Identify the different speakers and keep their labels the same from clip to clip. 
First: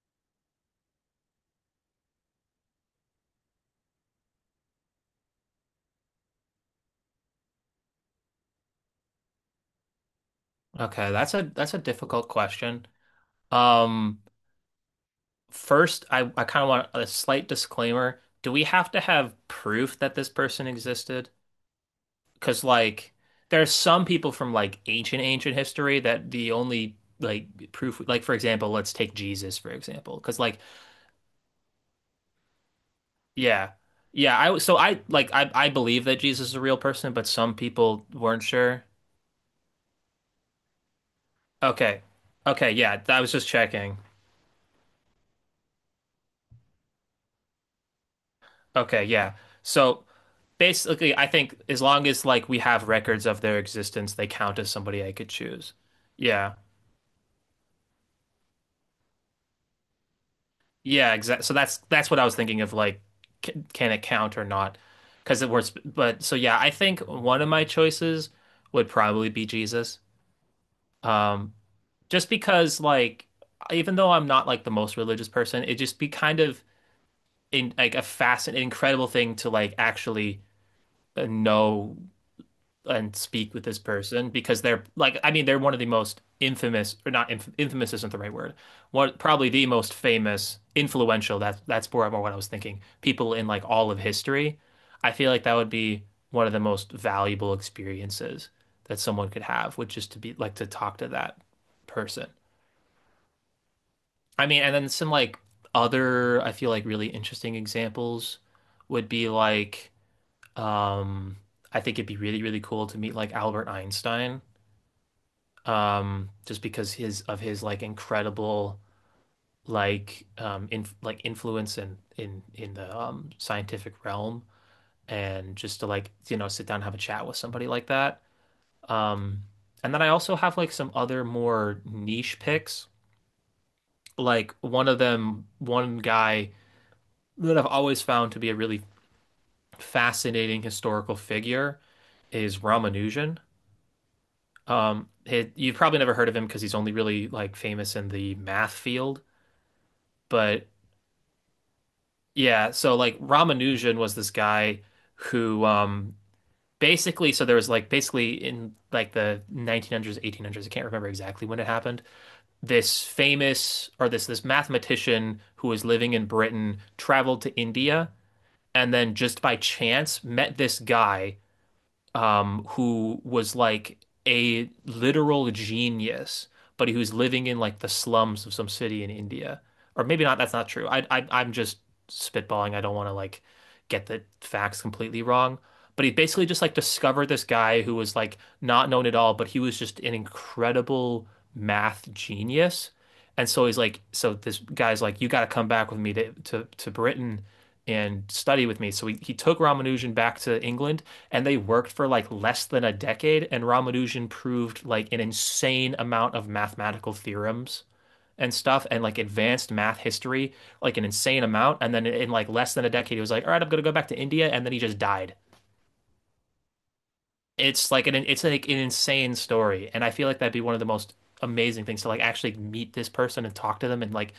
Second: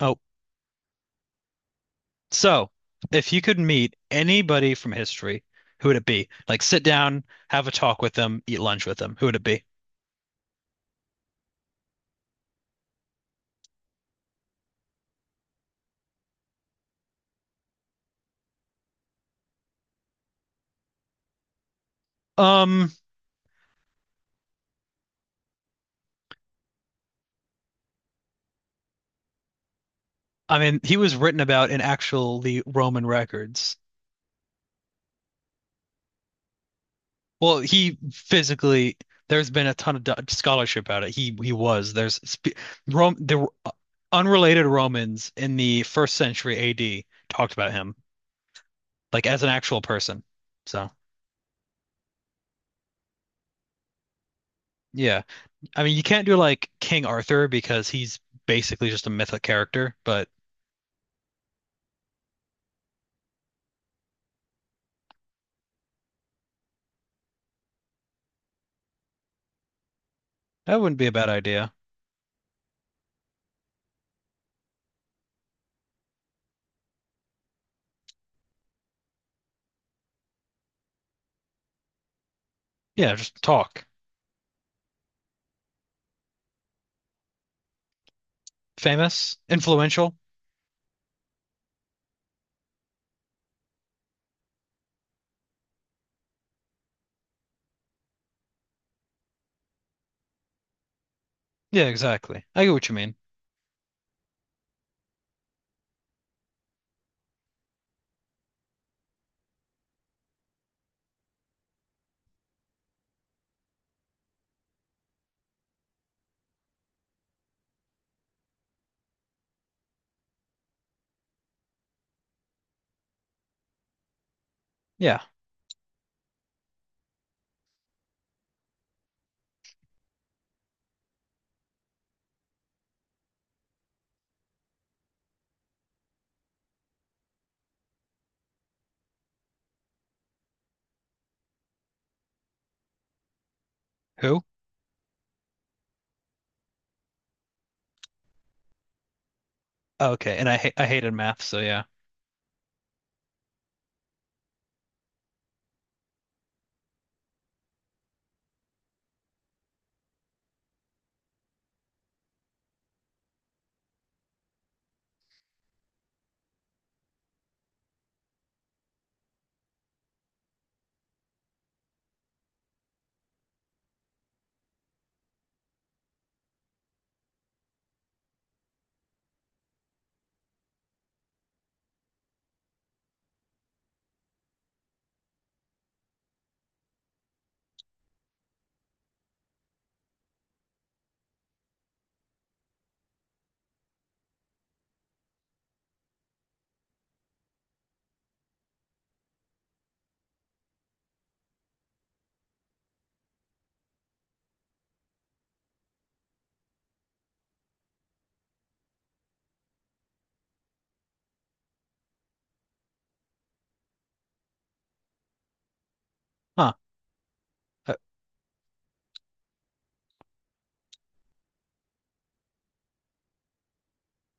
Speaker 1: Oh, so if you could meet anybody from history, who would it be? Like sit down, have a talk with them, eat lunch with them. Who would it be?
Speaker 2: Okay, that's a difficult question. Um, First, I kind of want a slight disclaimer. Do we have to have proof that this person existed? Because
Speaker 1: Um,
Speaker 2: like, there's some people from like ancient history that the only like proof, like for example, let's take Jesus for example. Because
Speaker 1: I
Speaker 2: like,
Speaker 1: mean, he was written about in actually Roman
Speaker 2: yeah,
Speaker 1: records.
Speaker 2: yeah, I so I like I believe that Jesus is a real person, but some
Speaker 1: Well, he
Speaker 2: people weren't sure.
Speaker 1: physically there's been a ton of scholarship about it. He was
Speaker 2: Okay,
Speaker 1: there's sp
Speaker 2: okay, yeah,
Speaker 1: Rome
Speaker 2: I was
Speaker 1: the
Speaker 2: just checking.
Speaker 1: unrelated Romans in the first century AD talked about him
Speaker 2: Okay,
Speaker 1: like
Speaker 2: yeah.
Speaker 1: as an actual
Speaker 2: So,
Speaker 1: person. So,
Speaker 2: basically, I think as long as like we have records of their existence, they count as somebody I
Speaker 1: yeah.
Speaker 2: could choose.
Speaker 1: I mean, you can't do
Speaker 2: Yeah,
Speaker 1: like King Arthur because he's basically just a mythic character, but
Speaker 2: yeah, exactly. So that's what I was thinking of. Like, can it count or not? Because it was, but so yeah, I think one of my choices would probably be Jesus.
Speaker 1: that wouldn't be a bad
Speaker 2: Um,
Speaker 1: idea.
Speaker 2: just because like, even though I'm not like the most religious person, it'd just be kind of, in like a fascinating, incredible thing, to like actually, know
Speaker 1: Yeah,
Speaker 2: and
Speaker 1: just
Speaker 2: speak with this
Speaker 1: talk.
Speaker 2: person, because they're like, I mean, they're one of the most infamous, or not, infamous isn't the right word, one,
Speaker 1: Famous,
Speaker 2: probably the most
Speaker 1: influential.
Speaker 2: famous, influential, that's more what I was thinking, people in like all of history. I feel like that would be one of the most valuable experiences that someone could have, which is to be like, to talk to that
Speaker 1: Yeah,
Speaker 2: person.
Speaker 1: exactly. I get what you mean.
Speaker 2: I mean, and then some like other, I feel like really interesting examples would be like, um I think it'd be really really cool to meet like Albert Einstein. Just because his, of his like incredible, like in like influence in the scientific realm.
Speaker 1: Yeah.
Speaker 2: And just to like, sit down and have a chat with somebody like that. um and then I also have like some other more niche picks. Like, one of them one guy that I've always found to be a really fascinating historical figure, is Ramanujan.
Speaker 1: Who?
Speaker 2: You've probably never heard of him because he's only really like famous in the math field,
Speaker 1: Okay, and
Speaker 2: but
Speaker 1: I hated math, so yeah.
Speaker 2: Yeah, so like Ramanujan was this guy who, basically, so there was like, basically in like the 1900s, 1800s, I can't remember exactly when it happened. This famous or this mathematician who was living in Britain traveled to India, and then just by chance met this guy, who was like a literal genius, but he was living in like the slums of some city in India. Or maybe not, that's not true. I'm just spitballing. I don't want to like get the facts completely wrong. But he basically just like discovered this guy who was like not known at all, but he was just an incredible math genius. And so he's like, so this guy's like, you got to come back with me to Britain and study with me. So he took Ramanujan back to England, and they worked for like less than a decade. And Ramanujan proved like an insane amount of mathematical theorems and stuff, and like advanced math history, like an insane amount. And then in like less than a decade, he was like, all right, I'm going to go back to India. And then he just died.
Speaker 1: Huh.
Speaker 2: It's
Speaker 1: I,
Speaker 2: like an it's like an insane story, and I feel like that'd be one of the most amazing things to like actually meet this person and talk to them and like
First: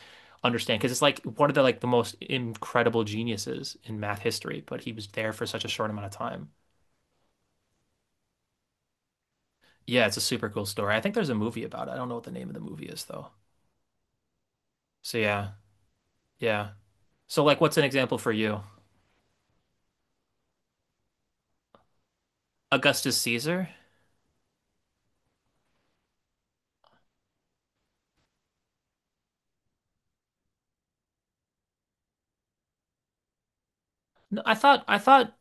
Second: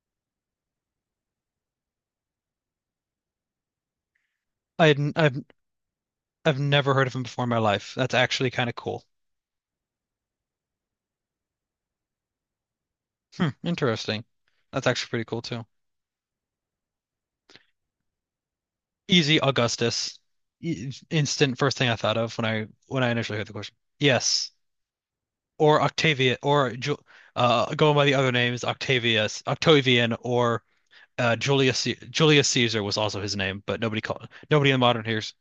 Speaker 2: understand, because it's like one of the most incredible geniuses in math history, but
Speaker 1: I
Speaker 2: he was
Speaker 1: hadn't,
Speaker 2: there
Speaker 1: I've
Speaker 2: for such a short amount of time.
Speaker 1: I've never heard of him before in my life. That's actually kind of cool.
Speaker 2: Yeah, it's a super cool story. I think there's a movie about it. I don't know what the name of the movie is though.
Speaker 1: Hmm, interesting. That's actually
Speaker 2: So
Speaker 1: pretty cool
Speaker 2: yeah,
Speaker 1: too.
Speaker 2: yeah. So like, what's an example for you?
Speaker 1: Easy Augustus. Instant first thing I thought of when I
Speaker 2: Augustus
Speaker 1: initially heard the
Speaker 2: Caesar?
Speaker 1: question. Yes. or Octavia or Ju Going by the other names, Octavius, Octavian, or Julius Caesar was also his name, but
Speaker 2: No, I
Speaker 1: nobody in
Speaker 2: thought
Speaker 1: modern hears.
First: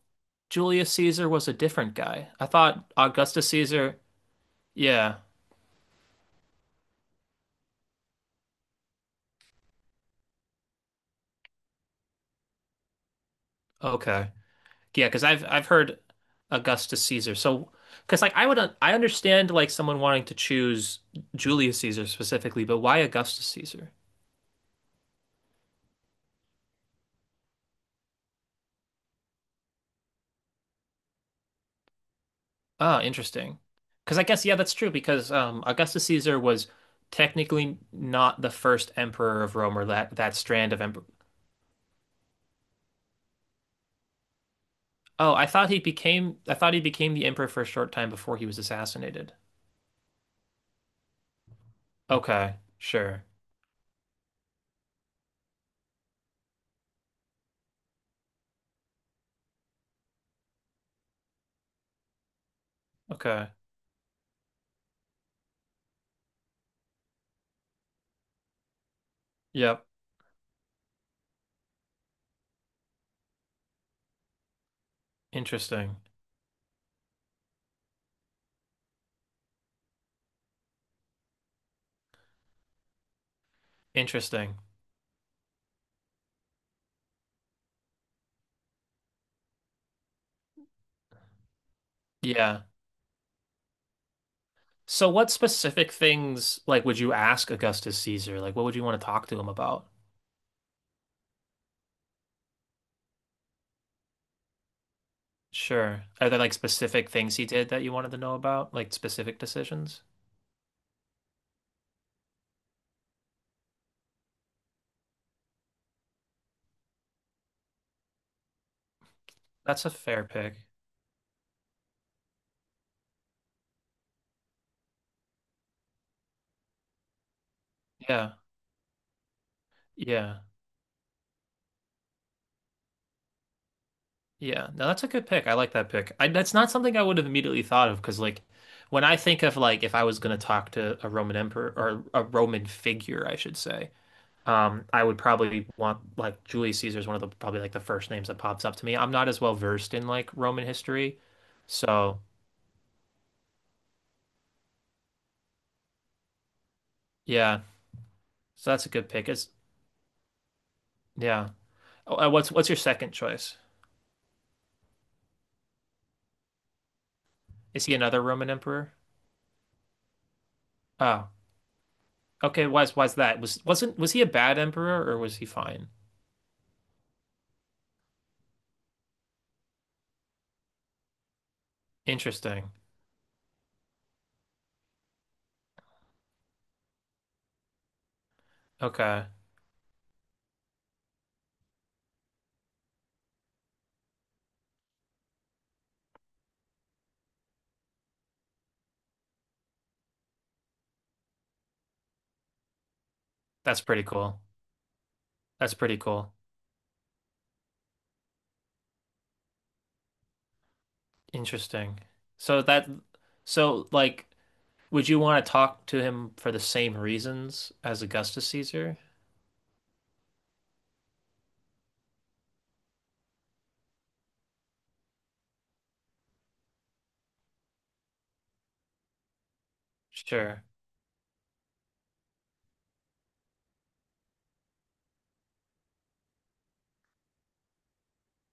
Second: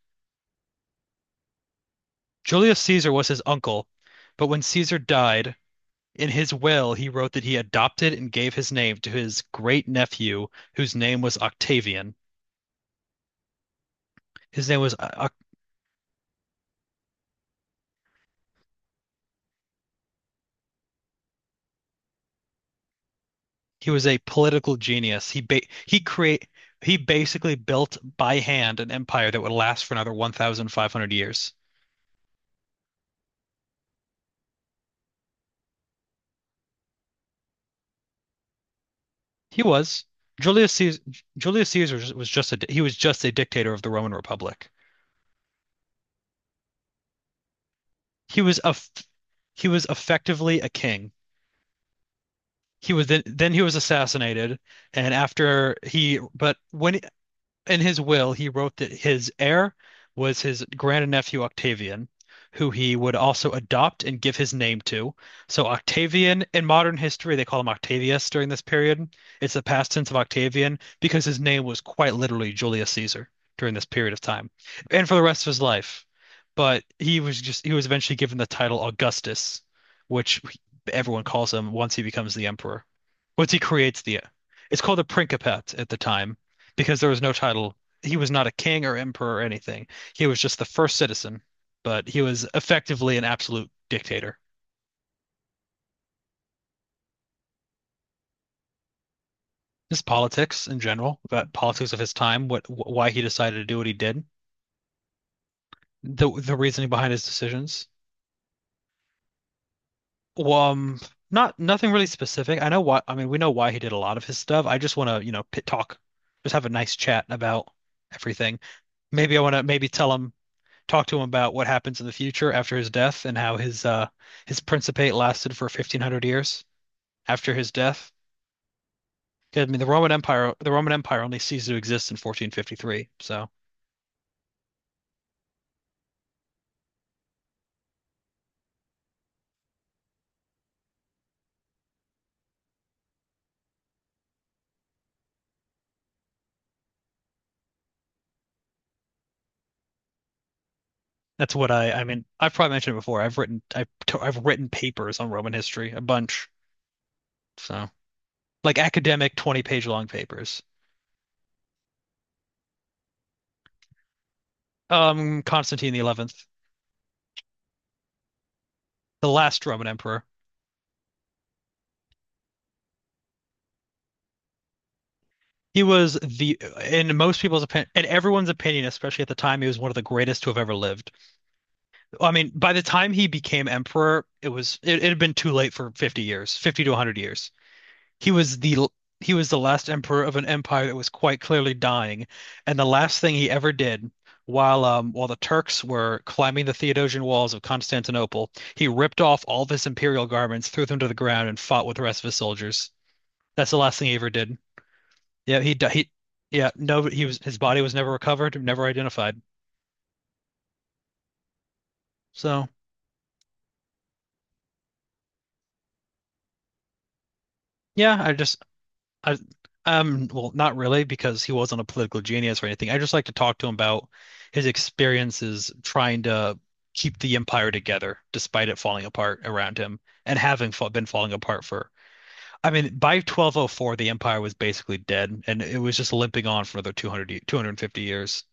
Speaker 2: Julius Caesar was a different guy. I
Speaker 1: Julius
Speaker 2: thought
Speaker 1: Caesar was his
Speaker 2: Augustus
Speaker 1: uncle,
Speaker 2: Caesar.
Speaker 1: but when Caesar
Speaker 2: Yeah.
Speaker 1: died, in his will he wrote that he adopted and gave his name to his great nephew, whose name was Octavian.
Speaker 2: Okay.
Speaker 1: His name was
Speaker 2: Yeah, because I've heard Augustus Caesar. So, because like I understand like someone wanting to choose Julius Caesar specifically, but why Augustus
Speaker 1: He
Speaker 2: Caesar?
Speaker 1: was a political genius. He ba he create He basically built by hand an empire that would last for another 1,500 years.
Speaker 2: Ah, interesting. Because I guess, yeah, that's true. Because Augustus Caesar was technically not the first emperor of
Speaker 1: He
Speaker 2: Rome, or
Speaker 1: was.
Speaker 2: that
Speaker 1: Julius
Speaker 2: strand of
Speaker 1: Caesar,
Speaker 2: emperor.
Speaker 1: Julius Caesar was just a dictator of the Roman Republic.
Speaker 2: Oh, I thought he became, the emperor for a short time before
Speaker 1: He
Speaker 2: he was
Speaker 1: was a
Speaker 2: assassinated.
Speaker 1: he was effectively a king.
Speaker 2: Okay,
Speaker 1: He was
Speaker 2: sure.
Speaker 1: then he was assassinated, and after he but when in his will, he wrote that his heir was his grandnephew Octavian, who he would
Speaker 2: Okay.
Speaker 1: also adopt and give his name to. So Octavian in modern history, they call him Octavius during this period. It's the
Speaker 2: Yep.
Speaker 1: past tense of Octavian because his name was quite literally Julius Caesar during this period of time and for the rest of his
Speaker 2: Interesting.
Speaker 1: life. But he was eventually given the title Augustus, which everyone calls him once he becomes the emperor. Once he creates the
Speaker 2: Interesting.
Speaker 1: It's called the Principate at the time because there was no title. He was not a king or emperor or anything. He was just the first citizen, but he was
Speaker 2: Yeah.
Speaker 1: effectively an absolute dictator.
Speaker 2: So what specific things like would you ask Augustus Caesar? Like what would you want to talk to him about?
Speaker 1: His politics in general, about politics of his time, what why he decided to do what he did,
Speaker 2: Sure.
Speaker 1: the
Speaker 2: Are there like
Speaker 1: the reasoning
Speaker 2: specific
Speaker 1: behind his
Speaker 2: things he did that
Speaker 1: decisions.
Speaker 2: you wanted to know about? Like specific decisions?
Speaker 1: Well, not nothing really specific. I know why. I mean, we know why he did a lot of his stuff. I just want to, you know, pit talk, just have a nice chat about everything. Maybe I want to
Speaker 2: That's
Speaker 1: maybe
Speaker 2: a
Speaker 1: tell
Speaker 2: fair
Speaker 1: him
Speaker 2: pick.
Speaker 1: Talk to him about what happens in the future after his death and how his principate lasted for 1,500 years after his death.
Speaker 2: Yeah.
Speaker 1: I mean,
Speaker 2: Yeah.
Speaker 1: The Roman Empire only ceased to exist in 1453. So
Speaker 2: Yeah. No, that's a good pick. I like that pick. That's not something I would have immediately thought of, because like, when I think of like, if I was going to talk to a Roman emperor, or a Roman figure I should say, I would probably want like Julius Caesar is one of the probably like the first names that pops up to me. I'm not as well versed in like Roman history,
Speaker 1: that's I
Speaker 2: so
Speaker 1: mean, I've probably mentioned it before. I've written papers on Roman history, a bunch.
Speaker 2: yeah,
Speaker 1: So
Speaker 2: so
Speaker 1: like
Speaker 2: that's a good pick.
Speaker 1: academic
Speaker 2: It's
Speaker 1: 20-page long papers.
Speaker 2: yeah. Oh, what's your second choice?
Speaker 1: Constantine the 11th,
Speaker 2: Is he another Roman emperor?
Speaker 1: the last Roman emperor.
Speaker 2: Oh, okay. Why's that? Was wasn't was he a bad emperor, or was he
Speaker 1: He
Speaker 2: fine?
Speaker 1: was the, in most people's opinion, in everyone's opinion, especially at the time, he was one of the greatest to have ever lived. I mean,
Speaker 2: Interesting.
Speaker 1: by the time he became emperor, it had been too late for 50 years, 50 to 100 years. He was the
Speaker 2: Okay,
Speaker 1: he was the last emperor of an empire that was quite clearly dying, and the last thing he ever did while the Turks were climbing the Theodosian walls of Constantinople, he ripped off all of his imperial garments, threw them to the ground, and fought with the rest of his soldiers. That's the
Speaker 2: that's
Speaker 1: last
Speaker 2: pretty
Speaker 1: thing he ever
Speaker 2: cool.
Speaker 1: did. Yeah,
Speaker 2: That's
Speaker 1: he di-
Speaker 2: pretty
Speaker 1: he
Speaker 2: cool.
Speaker 1: yeah, no he was his body was never recovered, never identified.
Speaker 2: Interesting. So
Speaker 1: So,
Speaker 2: that, so like, would you want to talk to him for the same reasons as
Speaker 1: yeah,
Speaker 2: Augustus Caesar?
Speaker 1: I, well, not really, because he wasn't a political genius or anything. I just like to talk to him about his experiences trying to keep the empire together despite it falling apart around him and
Speaker 2: Sure,
Speaker 1: having fa been falling apart for, I mean, by 1204, the empire was basically dead and it was just limping on for another 250 years.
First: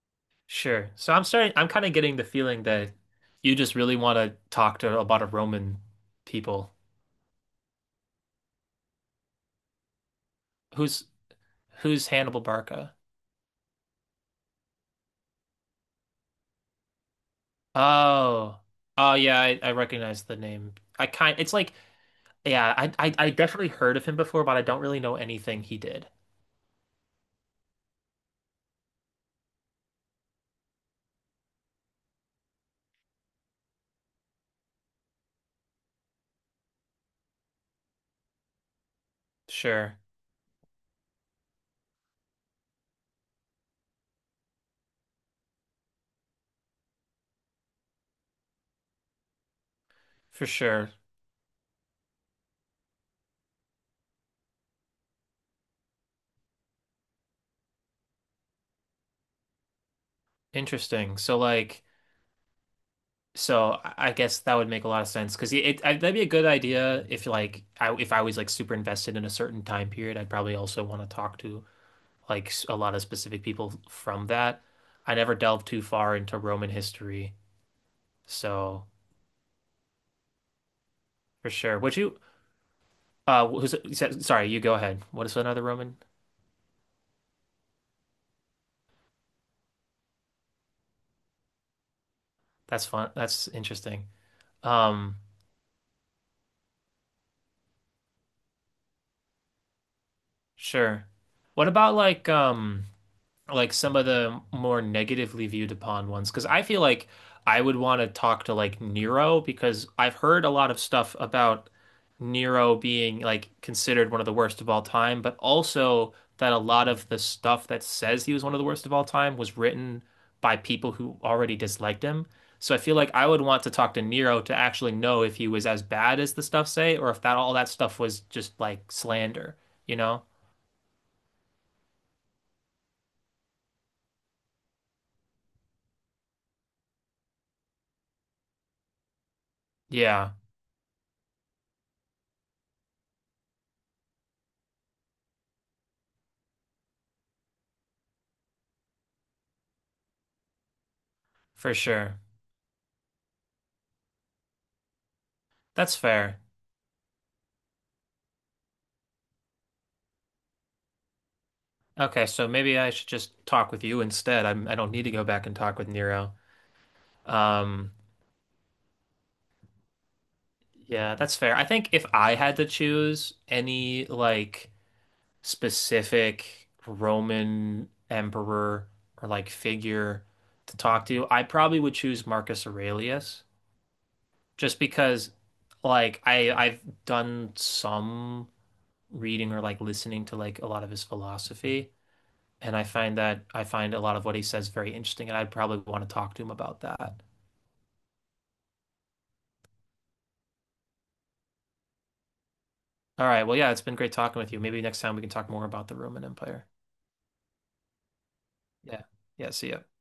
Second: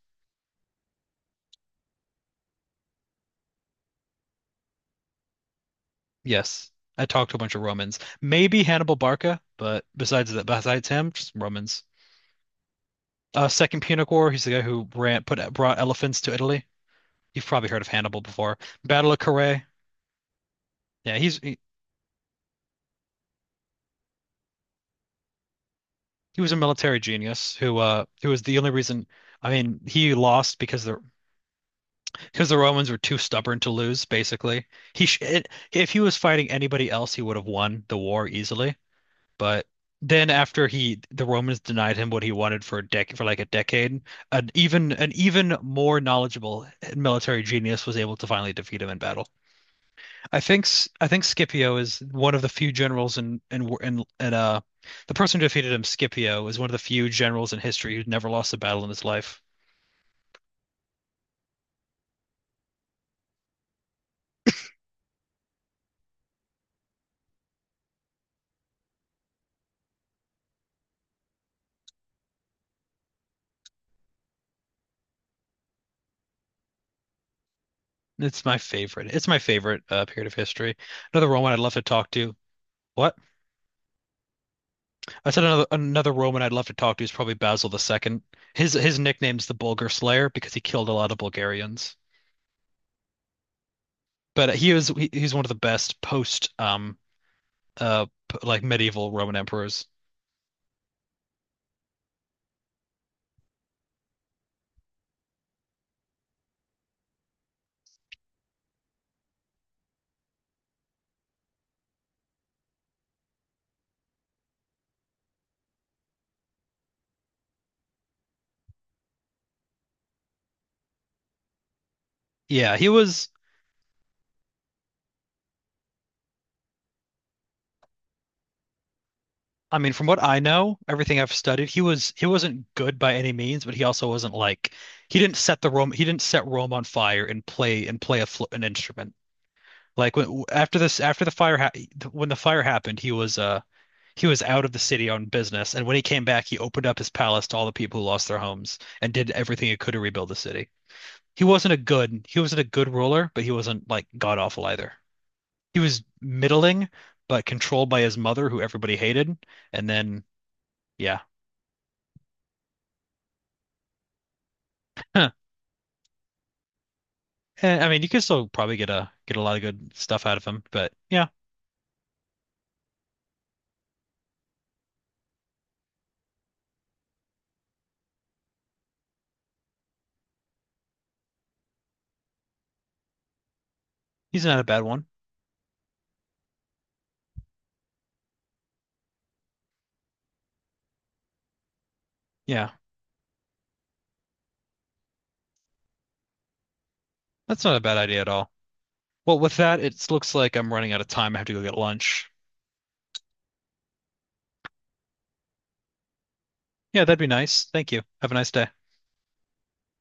Speaker 2: sure. So I'm starting, I'm kind of getting the feeling that you just really want to talk to a lot of Roman
Speaker 1: Yes,
Speaker 2: people.
Speaker 1: I talked to a bunch of Romans, maybe Hannibal Barca, but besides that, besides
Speaker 2: Who's
Speaker 1: him, just Romans.
Speaker 2: who's Hannibal Barca?
Speaker 1: Second Punic War, he's the guy who brought elephants to Italy. You've probably heard of Hannibal before.
Speaker 2: Oh,
Speaker 1: Battle
Speaker 2: oh
Speaker 1: of
Speaker 2: yeah, I,
Speaker 1: Carrhae.
Speaker 2: I recognize the name. I
Speaker 1: Yeah, he's
Speaker 2: kind, it's
Speaker 1: he,
Speaker 2: like, yeah, I definitely heard of him before, but I don't really know anything he did.
Speaker 1: he was a military genius who was the only reason. I mean, he lost because the Romans were too stubborn to lose. Basically, if he was fighting anybody else, he would have won the war easily. But
Speaker 2: Sure,
Speaker 1: then after he the Romans denied him what he wanted for a dec for like a decade, an even more knowledgeable military genius was able to finally defeat him in battle.
Speaker 2: for sure.
Speaker 1: I think Scipio is one of the few generals in the person who defeated him, Scipio, is one of the few generals in history who's never lost a battle in his life.
Speaker 2: Interesting. So like, so I guess that would make a lot of sense, because that'd be a good idea if like, I if I was like super invested in a certain time period, I'd probably also want to talk to. Like a lot of specific people from that. I never delved too far into Roman history,
Speaker 1: It's my
Speaker 2: so
Speaker 1: favorite. It's my favorite period of history. Another
Speaker 2: for
Speaker 1: Roman I'd love
Speaker 2: sure.
Speaker 1: to
Speaker 2: Would
Speaker 1: talk
Speaker 2: you?
Speaker 1: to. What?
Speaker 2: Who's, you said, sorry, you go ahead. What
Speaker 1: I
Speaker 2: is
Speaker 1: said
Speaker 2: another Roman?
Speaker 1: another Roman I'd love to talk to is probably Basil the Second. His nickname's the Bulgar Slayer because he killed a lot of Bulgarians.
Speaker 2: That's fun. That's interesting.
Speaker 1: But
Speaker 2: Um,
Speaker 1: he's one of the best post like medieval Roman emperors.
Speaker 2: sure. What about like? Like some of the more negatively viewed upon ones, because I feel like I would want to talk to like Nero, because I've heard a lot of stuff about Nero being like considered one of the worst of all time, but also that a lot of the stuff that says he was one of the worst of all time was written by people who already disliked him. So
Speaker 1: Yeah,
Speaker 2: I
Speaker 1: he
Speaker 2: feel like I
Speaker 1: was.
Speaker 2: would want to talk to Nero to actually know if he was as bad as the stuff say, or if that, all that stuff was just like slander,
Speaker 1: I mean,
Speaker 2: you
Speaker 1: from what
Speaker 2: know?
Speaker 1: I know, everything I've studied, he wasn't good by any means, but he also wasn't like he didn't set the Rome he didn't set Rome on fire and play a fl an instrument. Like
Speaker 2: Yeah,
Speaker 1: when after this after the fire ha when the fire happened, he was out of the city on business, and when he came back, he opened up his palace to all the people who lost their homes and did everything he could to rebuild the city.
Speaker 2: for sure.
Speaker 1: He wasn't a good ruler, but he wasn't like god awful either. He
Speaker 2: That's
Speaker 1: was
Speaker 2: fair.
Speaker 1: middling, but controlled by his mother, who everybody hated, and then yeah.
Speaker 2: Okay, so maybe I should just talk with you instead. I'm, I don't need to go back and talk with Nero.
Speaker 1: And, I
Speaker 2: Um,
Speaker 1: mean, you could still probably get a lot of good stuff out of him, but
Speaker 2: yeah,
Speaker 1: yeah,
Speaker 2: that's fair. I think if I had to choose any like specific Roman emperor or like figure to talk to, I probably would choose Marcus Aurelius,
Speaker 1: he's not a
Speaker 2: just
Speaker 1: bad one.
Speaker 2: because like I've done some reading, or like listening to like a lot of his philosophy.
Speaker 1: Yeah,
Speaker 2: And I find that, I find a lot of what he says very interesting, and I'd probably want to talk to him about that.
Speaker 1: that's not a bad idea at all. Well, with that, it looks like I'm running out of time. I have to go get lunch.
Speaker 2: All right. Well, yeah, it's been great talking with you. Maybe next time we can talk more about the Roman Empire.
Speaker 1: Yeah, that'd be nice. Thank you. Have a nice day.
Speaker 2: Yeah. Yeah. See ya.